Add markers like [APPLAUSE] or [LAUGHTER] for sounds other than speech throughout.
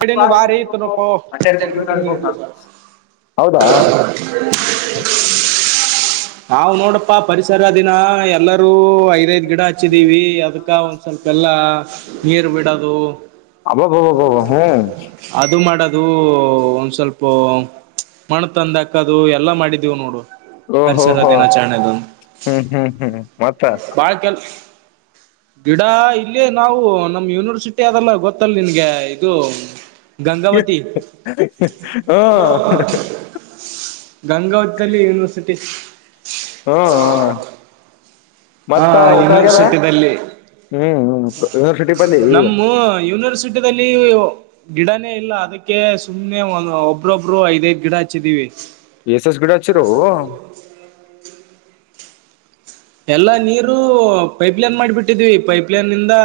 ಕಡೆ ಬಾರಿ ಇತ್ತು ನೋಪೋ [UNINTELLIGIBLE] ಹೌದಾ ನಾವು ನೋಡಪ್ಪಾ ಪರಿಸರ ದಿನ ಎಲ್ಲಾರ ರು ಐದೈದು ಗಿಡ ಹಚ್ಚಿದೀವಿ ಅದಕ್ಕೆ ಒಂದ ಸ್ವಲ್ಪ ಎಲ್ಲ ನೀರು ಬಿಡೋದು ಅಬ್ಬಬ ಹ್ಮ ಅದು ಮಾಡೋದು ಒಂದ ಸ್ವಲ್ಪು ಮಣ್ಣ ತಂದ ಹಾಕದು ಎಲ್ಲಾ ಮಾಡಿದೀವು ನೋಡು ಓ ಹೋ ಪರಿಸರ ಹೋ ದಿನಾಚರಣೆದಂದು ಹ್ಮ್ ಹ್ಮ್ ಹ್ಮ್ ಮತ್ತ ಬಾಳ ಕೆಲ್ಸಾ ಗಿಡ ಇಲ್ಲೆ ನಾವು ನಮ್ಮ ಯೂನಿವರ್ಸಿಟಿ ಮತ್ತ ಅದಲ್ಲ ಗೊತ್ತಲ್ ನಿನ್ಗೆ ಇದು ಗಂಗಾವತಿ ಹ್ಮ [INAUDIBLE] ಗಂಗಾವತಿಲ್ಲಿ ಯನಿವರ್ಸಿಟಿ ಹ್ಮ್ ಹ ಹಾ ಮತ್ತ ಊಟ ಆಗ್ಯದ ಯೂನಿವರ್ಸಿಟಿದಲ್ಲಿ ಹ್ಮ್ ಹ್ಮ ನಮ್ಮು ಯೂನಿವರ್ಸಿಟಿಲ್ಲಿ ಗಿಡನೇ ಇಲ್ಲ ಅದಕ್ಕೆ ಸುಮ್ನೆ ಒ ಒಬ್ರೊಬ್ರು ಐದ್ ಐದ್ ಗಿಡ ಹಚ್ಚಿದೀವಿ ಎಸ್ ಎಸ್ ಗಿಡ ಹಚ್ಚಿರೋ ಎಲ್ಲಾ ನೀರು ಪೈಪ್ ಲೈನ್ ಮಾಡಿಬಿಟ್ಟಿದ್ವಿ ಪೈಪ್ಲೈನ್ ಇಂದ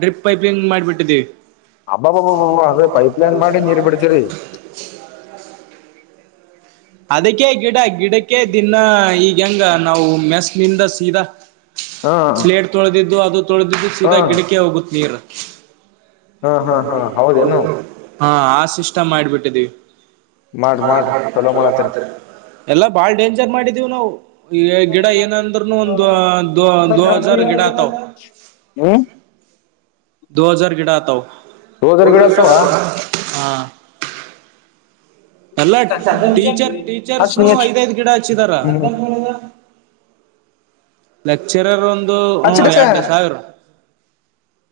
ಡ್ರಿಪ್ ಪೈಪ್ ಲೈನ್ ಮಾಡಿಬಿಟ್ಟಿದ್ವಿ ಅಬ್ಬಬ ಅದು ಪೈಪ್ ಲೈನ್ ಮಾಡಿ ನೀರು ಬಿಡತರಿ ಅದಕ್ಕೆೇ ಗಿಡ ಗಿಡಕ್ಕೆ ದಿನಾ ಈಗ ಹೆಂಗ ನಾವು ಮೆಸ್ನಿಂದ ಸೀದಾ ಹಾ ಪ್ಲೆಟ್ ತೊಳೆದಿದ್ದು ಅದು ತೊಳೆದಿದ್ದು ಹಾ ಸೀದಾ ಗಿಡಕ ಹೋಗುತ್ತ ನೀರ್ ಹಾ ಹೌದೇನ ಆ ಸಿಸಿಸ್ಟಮ ಮಾಡಿಬಿಟ್ಟಿದೀವಿ ಮಾಡ್ ಮಾಡ್ರಿ ಚಲೋ ಮಾಡತ್ತರಿ ಎಲ್ಲ ಬಾಳ್ ಡೇಂಜರ್ ಮಾಡಿದ್ದೀವು ನಾವು ಈ ಗಿಡ ಏನ ಅಂದ್ರನು ಒಂದ ದ ದೋ ಹಜಾರ್ ಗಿಡ ಆತಾವ ಹ್ಮ ದೊ ಹಜಾರ್ ಗಿಡ ಆತವ, ದೊ ರೋಜರ್ ಹಜಾರ ಗಿಡ ಹಚ್ಚವ ಆತವ ಅಲ್ಲಾಟೀಚರ್ ಹಚ್ಚ ಟೀಚರ್ಸ್ನು ನೀ ಹಚ್ಚ ಐದ್ ಐದ್ ಗಿಡ ಹಚ್ಚಿದಾರ. ಹ್ಮ್ ಲೆಕ್ಚರರ್ ಒಂದು ಹ್ಮ್ ಹಚ್ಚದಕ್ಕ ಎರಡ್ ಸಾವಿರ.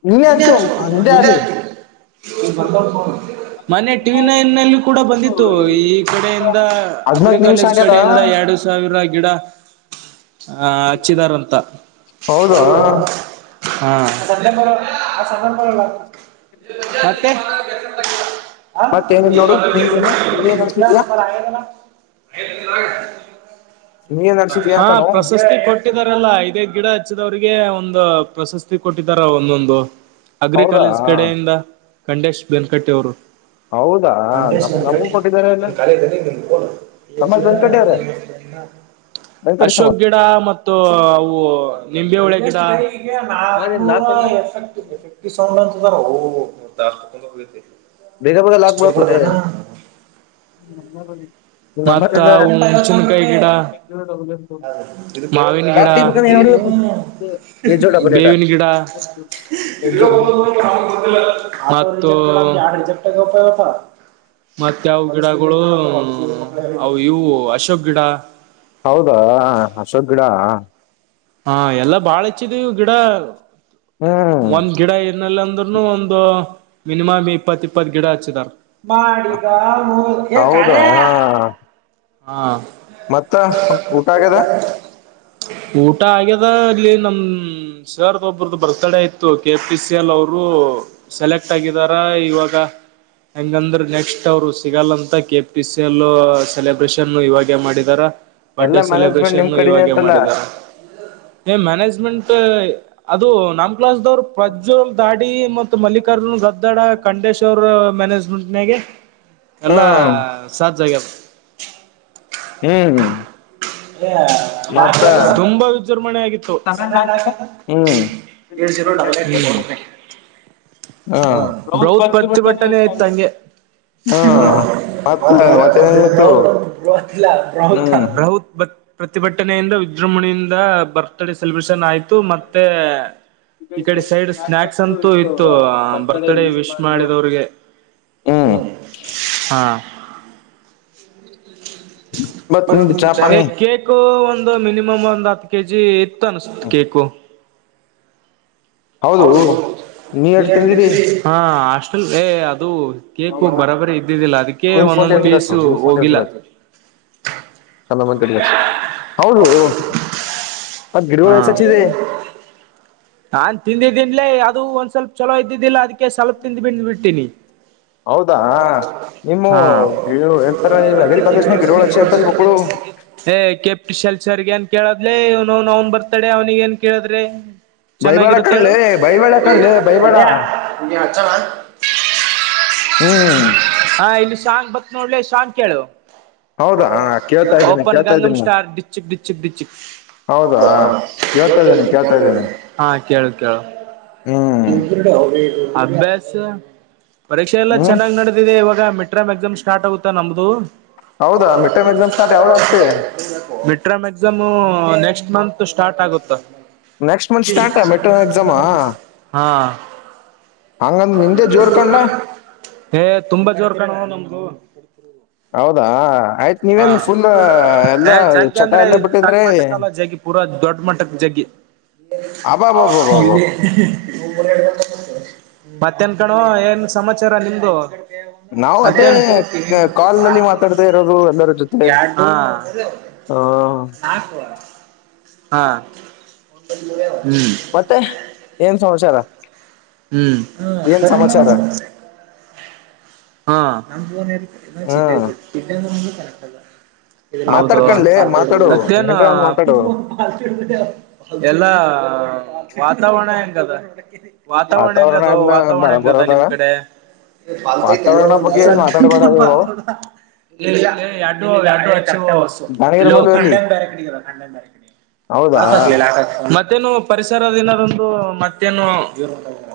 ನೀನೇ ಇನ್ ಹಚ್ಚು ಅಚ ನಿಂದೆ ಅಲ್ಲಿ ಅ [INAUDIBLE] ಮೊನ್ನೆ ಟಿವಿ ನೈನ್ ನಲ್ಲಿ ಕೂಡ ಬಂದಿತ್ತು. ಇತ್ತು ಈ ಕಡೆಯಿಂದ ಹದ್ನಾಕ್ ನಿಮಿಷ ಅಗ್ರಿಕಾಲೇಜ್ ಆಗ್ಯದ ಕಡೆಯಿಂದ ಎರಡು ಸಾವಿರ ಗಿಡ ಹಾ, ಹಚ್ಚಿದಾರ ಅಂತ ಹೌದು ಹೌದಾ ಸದ ಬರ ಆ ಸಾಮನ್ ಬರಲ್ಲ [UNINTELLIGIBLE] ಮತ್ತೆ ಹ [INAUDIBLE] ಮತ್ತೇನಿಲ್ಲ ಇಲ್ಲ ನೋಡು ನಿಂದಿನ್ನು ನೀನೇ ನಡ್ಸಿದ್ಯಾ ನಂಬರ ಆಯಲ್ಲ [UNINTELLIGIBLE] ನೀನೇ ನಡ್ಸಿದ್ಯಾ ಹಾ, ಕಣೋ ಪ್ರಶಸ್ತಿ ಕೊಟ್ಟ ಕೊಟ್ಟಿದಾರಲ್ಲಾ ಐದ -ಐದ ಗಿಡ ಹಚ್ಚಿದವ್ರರಿಗೆ ಒಂದು ಪ್ರಶಸ್ತಿ ಕೊಟ್ಟಿದಾರ ಒಂದೊಂದು. ಹೌದಾ ಅಗ್ರಿಕಾಲೇಜ್ ಕಡೆಯಿಂದ ಖಂಡೇಶ್ ಬೆನಕಟ್ಟೆವರು. ಹೌದಾ! ನ ನಿ ಕಾಲ ನಿ ಸಮಾಜ್ [INAUDIBLE] ವೆಂಕಟ ಸವತ್ [UNINTELLIGIBLE] ಕಡ ಮತ್ತು ಅವು ನಿಂಬೆ ಹಳಿ ಗಿಡ [UNINTELLIGIBLE] ಮಾದೇನ್ ನಾಕ್ನೂರ ಲಾಕ್ ಅಂದ ಎಫೆಕ್ಟ್ ಎಫೆಕ್ಟ್ ಸೌಂಡ್ ಅಂತದಾರ ತ ಭೇಗಾ ಭೇಗಾ ಲಾಗಬತ [UNINTELLIGIBLE] ಮತ್ತ ಹಣಚಿನ್ಕಾಯಿ ಗಿಡ ಹೌ [INAUDIBLE] ಇದು ಮಾವಿನಗಿಡ ಹೊಡಿಬೇಕು ಎಜ್ಜೋ ಡಬಲ್ ಏಟ ಬೇವಿನ ಗಿಡ ಎಜ್ಜೋ ಡಬಲ್ ಮತ್ತು [UNINTELLIGIBLE] ಜ ಉಪಾಯಪ ಮತ್ತೆ ಯಾವ ಗಿಡಗಳು ಅವು ಇವು ಅಶೋಕ್ ಗಿಡ. ಹೌದಾ, ಅಶೋಕ ಗಿಡಾ ಹಾ, ಎಲ್ಲಾ ಬಾಳ ಹೆಚ್ಚಿದ್ವಿ ಗಿಡ ಹ್ಮ್ ಒಂದ್ ಗಿಡ ಎನಿಲ್ಲ ಅಂದ್ರರುನು ಒಂದು ಮಿನಿಮಮ್ ಇಪ್ಪತ್ ಇಪ್ಪತ್ ಗಿಡ ಹಚ್ಚಿದಾರ. ಮಾಡಗ ಕಾಲ ಹೌದಾ ಹ [UNINTELLIGIBLE] ಮತ್ತ ಊಟ ಆಗದ. ಊಟ ಆಗ್ಯದ ಅಲ್ಲಿ ನಮ ಸರರ್ದು ಒಬ್ರ್ದ ಬರ್ತ್ಡೇ ಇತ್ತು ಕೆ ಪಿ ಸಿ ಎಲ್ ಅವರು ಸೆಲೆಕ್ಟ್ ಆಗಿದಾರ ಇವಾಗ ಹೆಂಗಂದ್ರ ನೆಕ್ಸ್ಟ್ ಅವರು ಸಿಗಲ್ಲಂತ ಕೆ ಪಿ ಸಿಲ್ ಸೆಲೆಬ್ರೇಷನ್ ಇವಾಗ ಮಾಡಿದಾರ. ಎಲ್ಲ ಬರ್ಡೇ ಮ್ಯಾನೇಜ್ಮೆಂಟ್ ನಿಮ್ ಸೆಲೆಬ್ರೇಷನ್ ಕಡೆನೇ ಇವಾಗೆ ಅಂತಲ್ಲ ಮಾಡಿದ್ದಾರೆ. ಏಯ್ಮ್ಯಾನೇಜ್ಮೆಂಟ್ ಅದು ನಮ ಕ್ಲಾಸದವರ್ದ ಪ್ರಜ್ ದಾಡಿ ಮತ್ ಮಲ್ಲಿಕಾರ್ಜುನ್ ಗದ್ದಾಡ ಖಂಡೇಶ್ ಅವರ ಮ್ಯಾನೇಜ್ಮೆಂಟ್ ನಾಗೆ. ಎಲ್ಲಾ ಹ್ಮ್ ಸಜ್ಜಾ ಗ್ಯದ. ಹ್ಮ್, ಹ್ಮ್ ಹ [INAUDIBLE] ಮತ್ತಾ ತುಂಬಾ ವಿಜೃಂಭಣೆ ಆಗಿತ್ತು. ಹ್ಮ್ [INAUDIBLE] ಹ, ಹ್ಮ್ ಬ್ರುಹತ ಪ್ರತಿಭಟನೆ ಇತ್ತು ಹಂಗೆ. ಹ ಹ್ಮ್ ಮತ್ತ ಮತ್ತೇನಿತ್ತು ಹ್ಮ್ ಬ ಬ [UNINTELLIGIBLE] ಪ್ರತಿಭಟನೆಯಿಂದ ವಿಜೃಂಭಣಿಯಿಂದ ಬರ್ತ್ ಡೇ ಸೆಲೆಬ್ರೇಷನ್ ಆಯ್ತು ಮತ್ತೆ ಈ ಕಡೆ ಸೈಡ್ ಸ್ನ್ಯಾಕ್ಸ್ ಅಂತೂ ಇತ್ತು ಬರ್ತ್ಡೇ ವಿಶ್ ಮಾಡಿದವ್ರಿಗೆ ಹ್ಮ್ ಹ್ಮ್ಮ್ [INAUDIBLE] ಹಾ [UNINTELLIGIBLE] ಮತ್ ಬಂತ್ ನಿಂದು ನಿನ್ನ ಚಾವಿ ಚಾಪಾನಿ ಹಾಕಿ [UNINTELLIGIBLE] ಕೇಕು ಒಂದುಮಿನಿಮಮ್ ಒಂದ್ ಹತ್ತು ಕೆ ಜಿ ಇತ್ತು ಅನಸ್ತತ್ ಕೇಕು ಹೌದು ನೀ ಇನ್ನು ಎಟ್ ಎಷ್ಟ ತಿಂದಿರಿ ದಿವಸರಿ ಹಾ ಹಾಸ್ಟೆಲ್ ಹಾ ಅದು ಕೇಕ ಬರಾಬರಿ ಇದ್ದಿದ್ದಿಲ್ಲ ಅದಕ್ಕೆ ನಿನ್ ಫೋನ್ ಒಂದೊಂದ್ ಪೀಸ ಹೋಗಿಲ್ಲ ಅಲ್ಲ ಮತ್ತ ಜಾಸ್ತಿ ಹೌದು [INAUDIBLE] ಮತ್ತ ಗಿಡಗೋಳ ಹಾ ಯದಕ್ಕ ಹಚ್ಚಿದ ನಾನ್ ತಿಂದಿದ್ದನ್ಲೇ ಅದು ಒಂದ್ ಸ್ವಲ್ಪ ಚೊಲೋ ಇದ್ದಿದ್ದಿಲ್ಲ ಅದಕ್ಕೆ ಸ್ವಲ್ಪ ತಿಂದ್ ಬಿಂದ್ ಬಿಟ್ಟೀನಿ ಹೌದಾ ಹಾ ನಿಮ್ಮವ ಎಂತರ ಅಗ್ರಿ ಕಾಲೇಜನಾಗ ಗಿಡಗಳೋ ಹಚ್ಚಿ ಎಂತಲು ಹೂವುಗವ ಎ ಕೆಪ್ ಶೆಲ್ಸ ಸರ್ ಗೆ ಏನ್ ಕೇಳದ್ಲಲೇ ಇವನ ಅವನ್ ಬರ್ತಡೆ ಅವ್ನಿಗೆ ಏನ್ ಕೇಳದ್ಲೇ ಬೈಬೇಡ ಚೆನ್ನಾಗಿರುತ್ತೆ ಹೇಳ ಕಣ್ಲೆ ಬೈಬೇಡ ಎ ಕಣ್ಲೆ ಬೈಬೇಡ ರವ್ಯಾ ಇದನ್ನ ಹಚ್ಚನಾ ಹ್ಮ್ [UNINTELLIGIBLE] ಹಾ ಇಲ್ಲಿ ಶಾಂಗ ಬತ್ ನೋಡ್ಲಿ ಶಾಂಗ್ ಕೇಳು ಹೌದಾ ಕೇಳ್ತಾ ಇದ್ದೀನಿ ಓಪನ್ ಕೇಳ್ತಾ ಗಂಗಮ್ಮ ಇದ್ದೀನಿ ಸ್ಟಾರ್ ಡಚಿಕ್ ಡಿಚಿಕ್ ಡಿಚಿಕ್ ಹೌದಾ ಕೇಳ್ತಾ ಇದ್ದೀನಿ ಕೆಳತಾಇದ್ದೀನಿ ಕೇಳ್ತಾ ಇದ್ದೀನಿ ಕೆಳತಾಇದ್ದೀನಿ ಹಾ ಕೇಳು ಕೇಳು ಹ್ಮ್ ಇದ್ದ ಬಿಡ್ ಅವಂಗ ಇದು ಇಲ್ಲಾ ಅಭ್ಯಾಸ ಪರೀಕ್ಷೆ ಎಲ್ಲ ಹ್ಮ್ ಚೆನ್ನಾಗಿ ನಡೆದಿದೆ ಇವಾಗ ಮಿಟ್ರಾಮ ಎಕ್ಸಾಮ್ ಸ್ಟಾರ್ ಆಗುತ್ತಾ ನಮ್ದು. ಹೌದಾ ಮಿಟ್ಟರಮ ಎಕ್ಸಾಮ್ ಸ್ಟಾರ್ಟ ಯಾವಾಗತ್ತೆ? [UNINTELLIGIBLE] ಬಿಟ್ಟ interim exam next month start ಆಗುತ್ತ ನೆಕ್ಸ್ಟ ಮಂತ್ ಸ್ಟಾರ್ಟ ಮಿಟ್ಟರಂ ಎಕ್ಸಾಮಾ ಹಾ ಹಂಗಂದ ನಿಂದೆ ಜೋರ್ ಕಂಡಲ ಏ ತುಂಬಾ ಜೋರ್ ಕಣ ನಮ್ದು [INAUDIBLE] ಹೌದಾ ಆಯ್ತ್ ಹಾ ನೀವೇನ್ ಫುಲ್ ಏ ಎಲ್ಲಾ ಜಗ್ಗ ಚಟ ಅಂದ್ರೆ ಎಲ್ಲ ಬಿಟ್ಟಿದ್ರೆ ತಕ್ ಮಟಕ್ಕಲ್ಲ ಜಗಿ ಪೂರಾ ದೊಡ್ಡ ಮಟ್ಟಕ್ಕ ಜಗ್ಗಿ ಅಬಾಬಾಬಾಬಾಬು [INAUDIBLE] ಮತ್ತೇನ್ ಕಣೋ ಏನ್ ಸಮಾಚಾರ ನಿಮ್ದು ನಾವು ಅದೇ ಅಕ್ಕನ್ನ್ ಕಾಲ್ ನಲ್ಲಿ ಮಾತಾಡದೇ ಇರೋದು [UNINTELLIGIBLE] ಯಾಡಾನಾ ಹಾ [INAUDIBLE] ಹಾ [INAUDIBLE] ಹ್ಮ್ ಮತ್ತೆ ಏನ್ ಸಮಾಚಾರ ಹ್ಮ್ ಏನ್ ಸಮಾಚಾರ [UNINTELLIGIBLE] ಹಾ ನನ್ನ ಫೋನ್ [UNINTELLIGIBLE] ಹ್ಮ್ ಕರೆಕ್ಟ್ ಇದ ಹೌದವಾ ಮಾತಾಡ್ಕಣ್ಲೆ ಮಾತಾಡು ಮತ್ತೇನ ಏನ್ರ ಒಂದ್ ಮಾತಾಡು [UNINTELLIGIBLE] ಎಲ್ಲಾ ವಾತಾವರಣ ಹೆಂಗ ಅದ ವಾತಾವರಣ ಹೆಂಗದು ಎಲ್ಲ ವಾತಾವರಣ ಬರ ಹೆಂಗದ ಬರೋದ ನಿಮ್ ಕಡೆ ಪಾಲಲ್ತ ವಾತಾವರಣ ಒಂದ ಯಾವದರ ಬಗ್ಗೆ ಏನ್ ಮಾತಾಡಬೇಡ ಸರ್ ನೀವು [UNINTELLIGIBLE] ಎಡ ಡುಚ್ಚು ದಾನಿಗರ ಹಲ್ಲೋ ಕಡೆ ಖಂಡ ಮದುವೆಯಲ್ಲಿ ಬೇರೆ ಕಡೆ ಹೌದಾ ಲಾಕ್ ಹಾಕ ಲೇ ಲಾಕ ಮತ್ತೇನು ಪರಿಸರ ದಿನದಂದು ಮತ್ತೇನು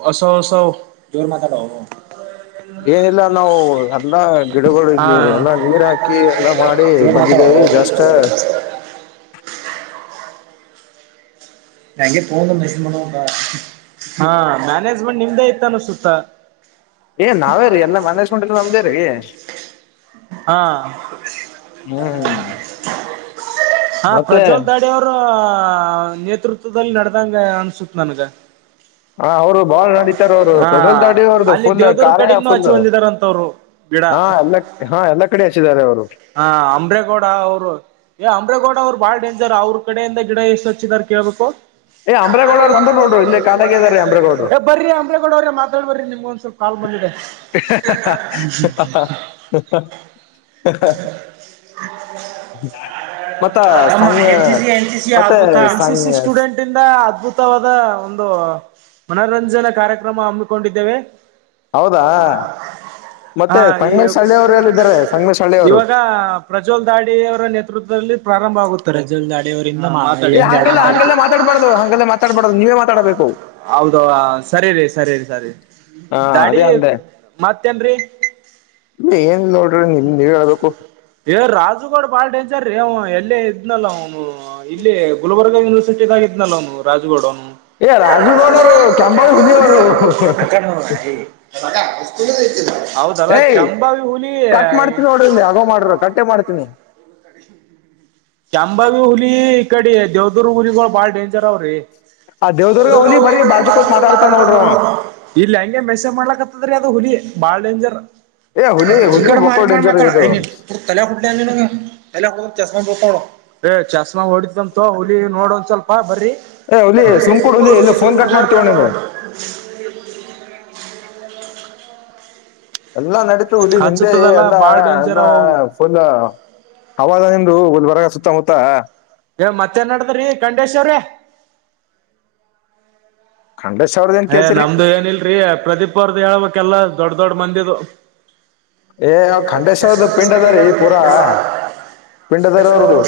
ಹೊಸ ಹೊಸವ ಏನ್ ಮಾತಾಡವ್ ಅವ ಏನಿಲ್ಲ ನಾವು ಅದ್ನ ಎಲ್ಲ ಹಾ ಗಿಡಗಳಿಗೆ ಎಲ್ಲ ನೀರ್ ಹಾಕಿ ಎಲ್ಲ ಮಾಡಿ ಜೋರ್ ಮಾತಾಡೋ ಬಂದಿದ್ದೇವಿ ಜಸ್ಟ್ ನಂಗೆ ಫೋನ್ ಮೆಸೇಜ್ ಮಾಡುಅವಾಗ್ ಮ್ಯಾನೇಜ್ಮೆಂಟ್ ನಿಮ್ದ ಇತ್ತ ಅನ್ನಸತ್ತ ಏ ನಾವೇ ರೀ ಎಲ್ಲಾ ಮ್ಯಾನೇಜ್ಮೆಂಟ್ದು ನಮ್ದ ರೀ ಹಾ [UNINTELLIGIBLE] ಹ್ಮ್ ಹಾ ಮತ್ತೆ ಪ್ರಜ್ವಲ್ ದಾಡ ನೇತೃತ್ವದಲ್ಲಿ ನಡೆ್ದಂಗ ಅನ್ಸುತ್ ನನ್ಗ ಹಾ ಅವ್ರು ಬಾಳ್ ನಡೀತಾರ ಅವ್ರು ಹಾ ಪ್ರಫಜ್ವಲ್ ದಾಡಿ ಅವರದು ಅಲ್ಲಿ ಫುಲ್ ದೇವ್ದೂರ್ ಕಾರ್ಯ ಆಪ್ತ ಕಡೆಗ್ನು ಫುಲ್ ಹಚ್ಚಿ ಬಂದಿದಾರಂತವ್ರು ಗಿಡ ಹಾ ಎಲ್ಲ ಹಾ ಎಲ್ಲ ಕಡೆ ಹಚ್ಚಿದ್ದಾರೆ ಅವ್ರು ಹ ಅಂಬ್ರೇಗೌಡ ಅವ್ರು ಏ ಅಂಬ್ರೇಗೌಡ ಅವ್ರು ಬಾಳ್ ಡೇಂಜರ್ ಅವ್ರ ಕಡೆಯಿಂದ ಗಿಡ ಎಷ್ಟು ಹಚ್ಚಿದಿದ್ದಾರೆ ಕೇಳ್ಬೇಕು ಏ ಅಮ್ರೇಗಡವರು ಬಂದ ನೋಡರು ಇಲ್ಲಿ ಕಾಲಾಗ ಇದಾರೆ ಅಮ್ರೇಗೌಡು ಏ ಬರ್ರಿ ಅಂದ್ರೇಗೌಡ ಅವ್ರಿ ಮಾತಾಡ್ ಬರ್ರಿ ನಿಮ್ಗ ಒಂದ್ಸಲ್ ಕಾಲ್ ಬಂದಿಿದೆ ಹ ಮತ್ತ ನಮ್ಮ ಸಂಗ ಎನ್ ಸಿ ಮತ್ತ ಸಂಗ ಿಂದ ಅದ್ಭುತವಾದ ಒಂದು ಮನರಂಜನಾ ಕಾರ್ಯಕ್ರಮ ಹಮ್ಮಿಕೊಂಡಿದ್ದೇವೆ ಹೌದಾ ಮತ್ತೆ ಹಾ ಈ ತಂಗ ಶಳ್ಳಿ ಇವಾಗ ಪ್ರಜ್ವಲ್ ದಾಡಿಿಯ ಅವ್ರು ನೇತೃತ್ವದಲ್ಲಿ ಪ್ರಾರಂಭ ಆಗುತ್ತೆ ಪ್ರಜ್ವಲ್ ದಾಡಿಿಯ ಅವ್ರು ಏ ಇ ಹಂಗೆಲ್ಲ ಹಂಗೆಲ್ಲ ಮಾತಾಡ್ಬಾರ್ದು ಹಾಗಂಗಲ್ಲ ಮಾತಾಡ್ಬಾರ್ದದು ನೀವೇ ಮಾತಾಡಬೇಕು ಅವು ಹೌದ ಸರಿ ರಿ ಸರಿ ರರಿ ಸರಿ ಹಾ ದಾಡಿ ಅದೇ ಅಂದೆ ಮತ್ತೇನ್ರಿ ಇಲ್ಲ ಏನ್ ನೋಡ್ರಿ ನಿಮ್ ದೇ ಹೇಳ್ಬೇಕು ಏ ರಾಜಜುಗೌಡ ಬಾಲ್ ೈನ್ ಸರ್ ್ ಎಲ್ಲೇ ಇದ್ನಲ್ಲ ಅವ ಇಲ್ಲಿ ಗುಲ್ಬರ್ಗ ಯೂನಿವರ್ಸಿಟಿ ಇದಾಗಿದನ ಅವ್ನು ರಾಜ್ಗೋಡ ಅವ್ನು ಏ ರಾಜಗಡರು ಕ್ಯಂಬಳ ಹುಲಿ ಅವ್ರು ಅ ವಸ್ು ಏಯ್ ಕಟ್ ಮಾಡ್ತೀನಿ ನೋಡ್ರಲ್ಲಿ ಆಗೋ ಮಾಡ್ರ ಕಟ್ಟೇ ಮಾಡ್ತೀನಿ ಚಂಬಾವಿ ಹುಲಿ ಈ ಕಡೆ ದೇವದುೂರ್ ಹುಲಿಗಳು ಬಾಳ ಡೇಂಜರ್ ಅವ್ರಿ ಆ ದೇವದುರ್ಗ ಅ ಹುಲಿ ಒ ಬರೀ ಬಾಜು ಭಾಷ ಕೂತ್ ಮಾತಾಡ್ತಾ ನೋಡ್ರಿ ಅವ ಮಾತಣ ಇಲ್ಲಿ ಹೆಂಗೆ ಮೆಸೇಜ್ ಮಾಡಲಾಕ್ತ್ತದ್ರೀ ಅದು ಹುಲಿ ಬಾಳ ಡೇಂಜರ್ ಏ ಹುಲಿ ಈ ಹುಲಿ ಕಡೆ ಬಕ್ಕೋ ಮಾರಿ ಮಾಡ ಡೇಂಜರ್ ಮಾತಾಳ ಇದು ತಲೆ ಹುಡ್ಲಿ ಅ ತಲೆ ಹ ಚಸ್ಮಾ ಏ ಚಸ್ನಾಗ ಹೊಓಡಿದಂತ ಹುಲಿ ನೋಡ ಒಂದ್ ಸ್ವಲ್ಪ ಬ್ರರಿ ಏ ಹುಲಿ ಸುಮ್ಕೂಡ್ ಹುಲಿ ಹೂ ಇಲ್ಲ ಫೋನ್ ಕಟ್ ಮಾಡ್ತೀವ ನಿಂದು ಎಲ್ಲಾ ನಡೀತು ಹುಲಿ ನಿಂದೆ ಹಚ್ಚತದಲ್ಲ ಎಲ್ಲ ಬಾಳ ಎಲ್ಲ ಡೇಂಜರ್ ಅವ ಅವು ಒಂದು ಅವಾದ ನಿು ಒಲ್ ಬರಗ ಸುತ್ತಮುತ್ತ ಏ ಮತ್ತತ್ೇನ್ ನಡದ್ರೀ ಖಂಡೇಶ್ ಅವ್ರೀ ಂಡೇಶ್ ಅವ್ರ ಏ ನಮ್ದು ಏನಿಲ್ರೀ ಪ್ರದೀಪ್ ಅವ್ರ್ದ ಹೇಳ್ಬೇಕೆಲ್ಲಾ ದೊಡ್ ದೊಡ್ ಮಂದಿದು [INAUDIBLE] ಏ ಅವ್ ಖಂಡೇಶ್ ಅವ್ರದ್ದು ಪಿಂಡ್ ಅದಾರಿ ಪೂರಾ ಪಿಂಡ್ ಅದಾರ ಅವ್ರದ್ದು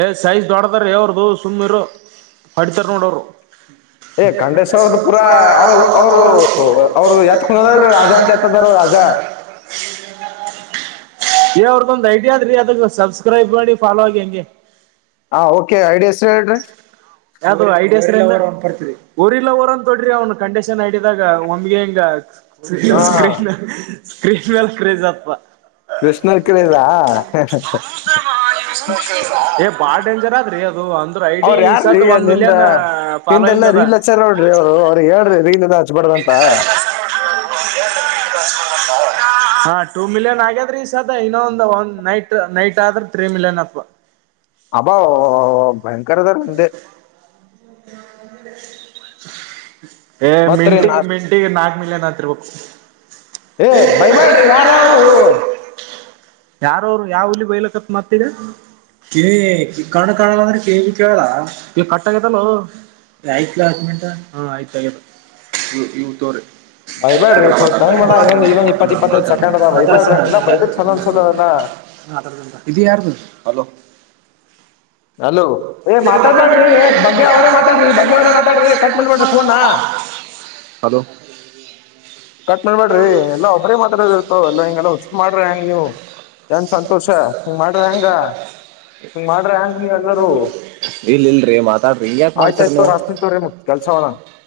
ಏ್ ಸೈಜ್ ದೊಡ್ಡದಾರ ಯವ್ರದು ಸುಮ್ಮ ಇರು ಪಡಿತಾರ ನೋಡೋರು ಏ ಂಡೇಶ್ವ ಅವ್ದ ಪೂರ ಅವ ಅವ್ರು ಅವ್ರು ಯತ್ ಕುದ ರಾಜಾಂಟ ದರ ರಾಜಾ ಅವ್ರಗೊಂದ್ ಐಡಿಯ ಅದ್ರಿ ಅದಕ್ಕೆ ಸಬ್ಸ್ಕ್ರೈಬ್ ಮಾಡಿ ಫಾಲೋ ಆಗಿ ಹೆಂಗೆ ಹಾ ಓಕೆ ಐಡಿಯಾಷ್ಟ ಹೇಳ್ರಿ ಯಾವ್ದ ಐಡ ಊರಿಲ್ಲ ಊರ್ ಅಂತ ತೊಡ್ರಿ ಅವ್ನು ಕಂಡೀಷನ್ ಆಐಡಿದಾಗ ಒಮ್ಗೆ ಹಿಂಗ ಹಾ ಸ್ಕ್ರೀನ್ ಮ ಸ್ಕ್ರೀನ್ ಮೇಲೆ ಕ್ರೇಜ್ ಅಪ್ಪ ಕೃಷ್ಣ ಕ್ರದಾ ಏ ಬಾಳ ಡೇಂಜರ್ ಆದ್ರಿ ಅದು ಅಂದ್ರೆ ಐಡಿ ೀ ಸದ್ ಒಂದ್ ನಿಂದ ಮಿಲಿಯನ್ ನಿೆಲ್ಲಾ ಫಾಲೋಯಿಂಗ್ ಅದ ರೀಲ್ ಹಚ್ಚಾರ ನೋಡ್ರಿ ಅವ್ರು ಅವ್ರಿಗೆ ಹೇಳ್ರಿ ರೀಲ್ ಹಚ್ಬಡ್ರ ಅಂತ [INAUDIBLE] ಹ ಹ [UNINTELLIGIBLE] ಹಾ, ಟೂ ಮಿಲಿಯನ್ ಆಗ್ಯಾದ್ರಿ ಈ ಸದ ಇನ್ನೊಂದ ಒಂದ್ ನೈಟ್ ನೈಟ್ ಆದ್ರೆ ತ್ರ್ರೀ ಮಿಲಿಯನ್ ಅಪ್ಪ. ಅಬಾ ಭಯಂಕರಧರಂದ [UNINTELLIGIBLE] ಹ್ಮ [INAUDIBLE] ಏ ಮತ್ರಿ ಮೆಂಟಿ ನಾಸ್ ಮೆಂಟಿಗೆ ನಾಕ್ ಮಿಲ್ ಆಗ್ತೀರರ್ಬೇಕು. ಏ ಬಯ ಮಾಡೇಡ್ರಿ ಯಾರ ಅವರು [UNINTELLIGIBLE] ಯಾರವರು ಯಾವ ಹುಲಿ ಬಯಲಕತ್ ಮಾತ ಈಗ. ಕಣ್ಣು ಕಾಣಲ್ಲ ಅಂದ್ರೆ ಕಿವಿನು ಕೇಳಲ್ಲ ಇ ಕಟ್ಟಾಗದಿಲ್ಲೊ. ಆಯ್ಲಾ ಹ ಮಂಟ ಹ ಆಯ್ತ [UNINTELLIGIBLE] ಇ ಇವು ತೋ್ರ [INAUDIBLE] [INAUDIBLE] ಬೈಬ್ಯಾಡ್ರಿ ಸ್ವಲ್ಪ ಟೈಮ್ ಅದ ಇನ್ನೊಂದು ಇನ್ನೊಂದ್ ಇಪ್ಪತ್ ಇಪ್ಪತ್ತೈದು ಸೆಕೆಂಡ್ ಅದ ಬೈಬ್ಯಾಡ್ರಿ ಹಂಗಿಲ್ಲ ಬೈದ್ರೆ ಚಂದ ಅನ್ಸಲ್ಲ ಅವೆಲ್ಲ ಇದ ಯಾರ್ದು ಅಲೋ, ಏಯ್ ಮಾತ್ಹಾಡಬೇಡ್ರಿ ಬಗ್ಗೆ ಅವರೇ ಮಾತಾಡ್ರಿ, ಬಗ್ಗೆ ಅವರೇ ಮಾತಾಡ್ರಿ ಕಟ್ಮಾಡಬೇಡ್ರಿ. ಮಾಡ್ರಿ ಫೋನ್ ಅಲೋ, ಕಟ್ ಮಾಡ್ಬೇಡ್ರಿ ಎಲ್ಲ ಒಬ್ಬರೇ ಮಾತಾಡದಿರ್ತೋ ಎಲ್ಲಾ ಹೆಂಗೆಲ್ಲ ಹುಚ್ಚು ಮಾತ್ ಮಾಡ್ರಿ ಹೆಂಗ ನೀವು. ಏನ್ ಸಂತೋಷ ಹಂಗ ಮಾಡ್ರಿ ಹೆಂಗ ಹಿಂಗ್ ಮಾಡ್ರಿ ಹೆಂಗ್ ನೀವ್ ಎಲ್ಲರೂ ಇಲ್ ಇಲ್ರಿ ಮಾತಾಡ್ರಿ ಹಿಂಗ ಯಾಕ ಮಾಡ್ತರಿ ನೀವು. ಕೆಸೋಣ [UNINTELLIGIBLE]